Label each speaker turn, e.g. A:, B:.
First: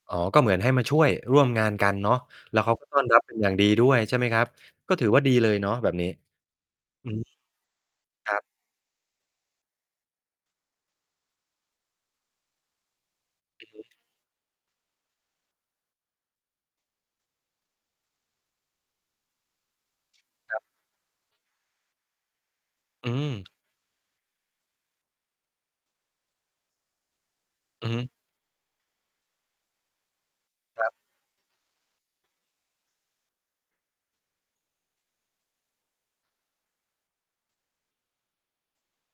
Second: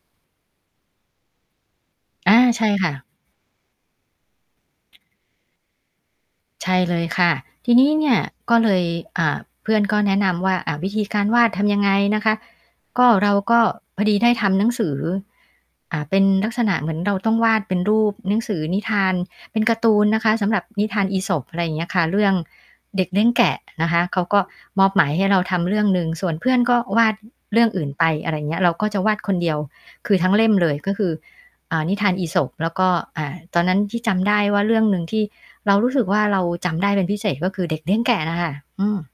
A: อ๋อ ก็เหมือนให้มาช่วยร่วมงานกันเนาะ
B: อา
A: แล้
B: ใ
A: ว
B: ช่
A: เขา ก
B: ค
A: ็
B: ่
A: ต้อ
B: ะ
A: นรับเป็นอย่างดีด้วยใช่ไหมครับ ก็ถือว่าดีเลยเนาะแบบนี้
B: ใช่เล
A: อ
B: ย
A: ื
B: ค
A: ม
B: ่ะ ทีนี้เนี่ย
A: ครับ
B: ก็เลย อ่า เพื่อนก็แนะนำว่า อ่า วิธีการวาดทำยังไงนะคะ ก็ เราก็
A: อือฮึ
B: พอดีได้ทำหนังสือ อ่า เป็นลักษณะเหมือนเราต้องวาดเป็นรูปหนังสือนิทานเป็นการ์ตูนนะคะ สำ
A: ค
B: หร
A: ร
B: ั
A: ับ
B: บนิทานอีสป อะไรอย่างเงี้ยค่ะ เรื่องเด็
A: อื
B: กเลี้ยงแ
A: ม
B: กะนะคะ เขาก็มอบหมายให้เราทำเรื่องหนึ่ง ส่วนเพื่อนก็วาดเรื่องอื
A: อ
B: ่
A: ื
B: น
A: อฮ
B: ไ
A: ึ
B: ป อะไรอย่างเงี้ย เราก็จะวาดคนเดียว คือทั้งเล่มเลย
A: ครั
B: ก็
A: บ
B: คือ อ่า นิทานอีสป แล้วก็ อ่า ตอนนั้นที่จำได้ว่าเรื่องหนึ่งที่เรารู้สึกว่า เราจำได้เป็นพิเศษ ก็คือเด็กเลี้ยงแกะน่ะค่ะ อืม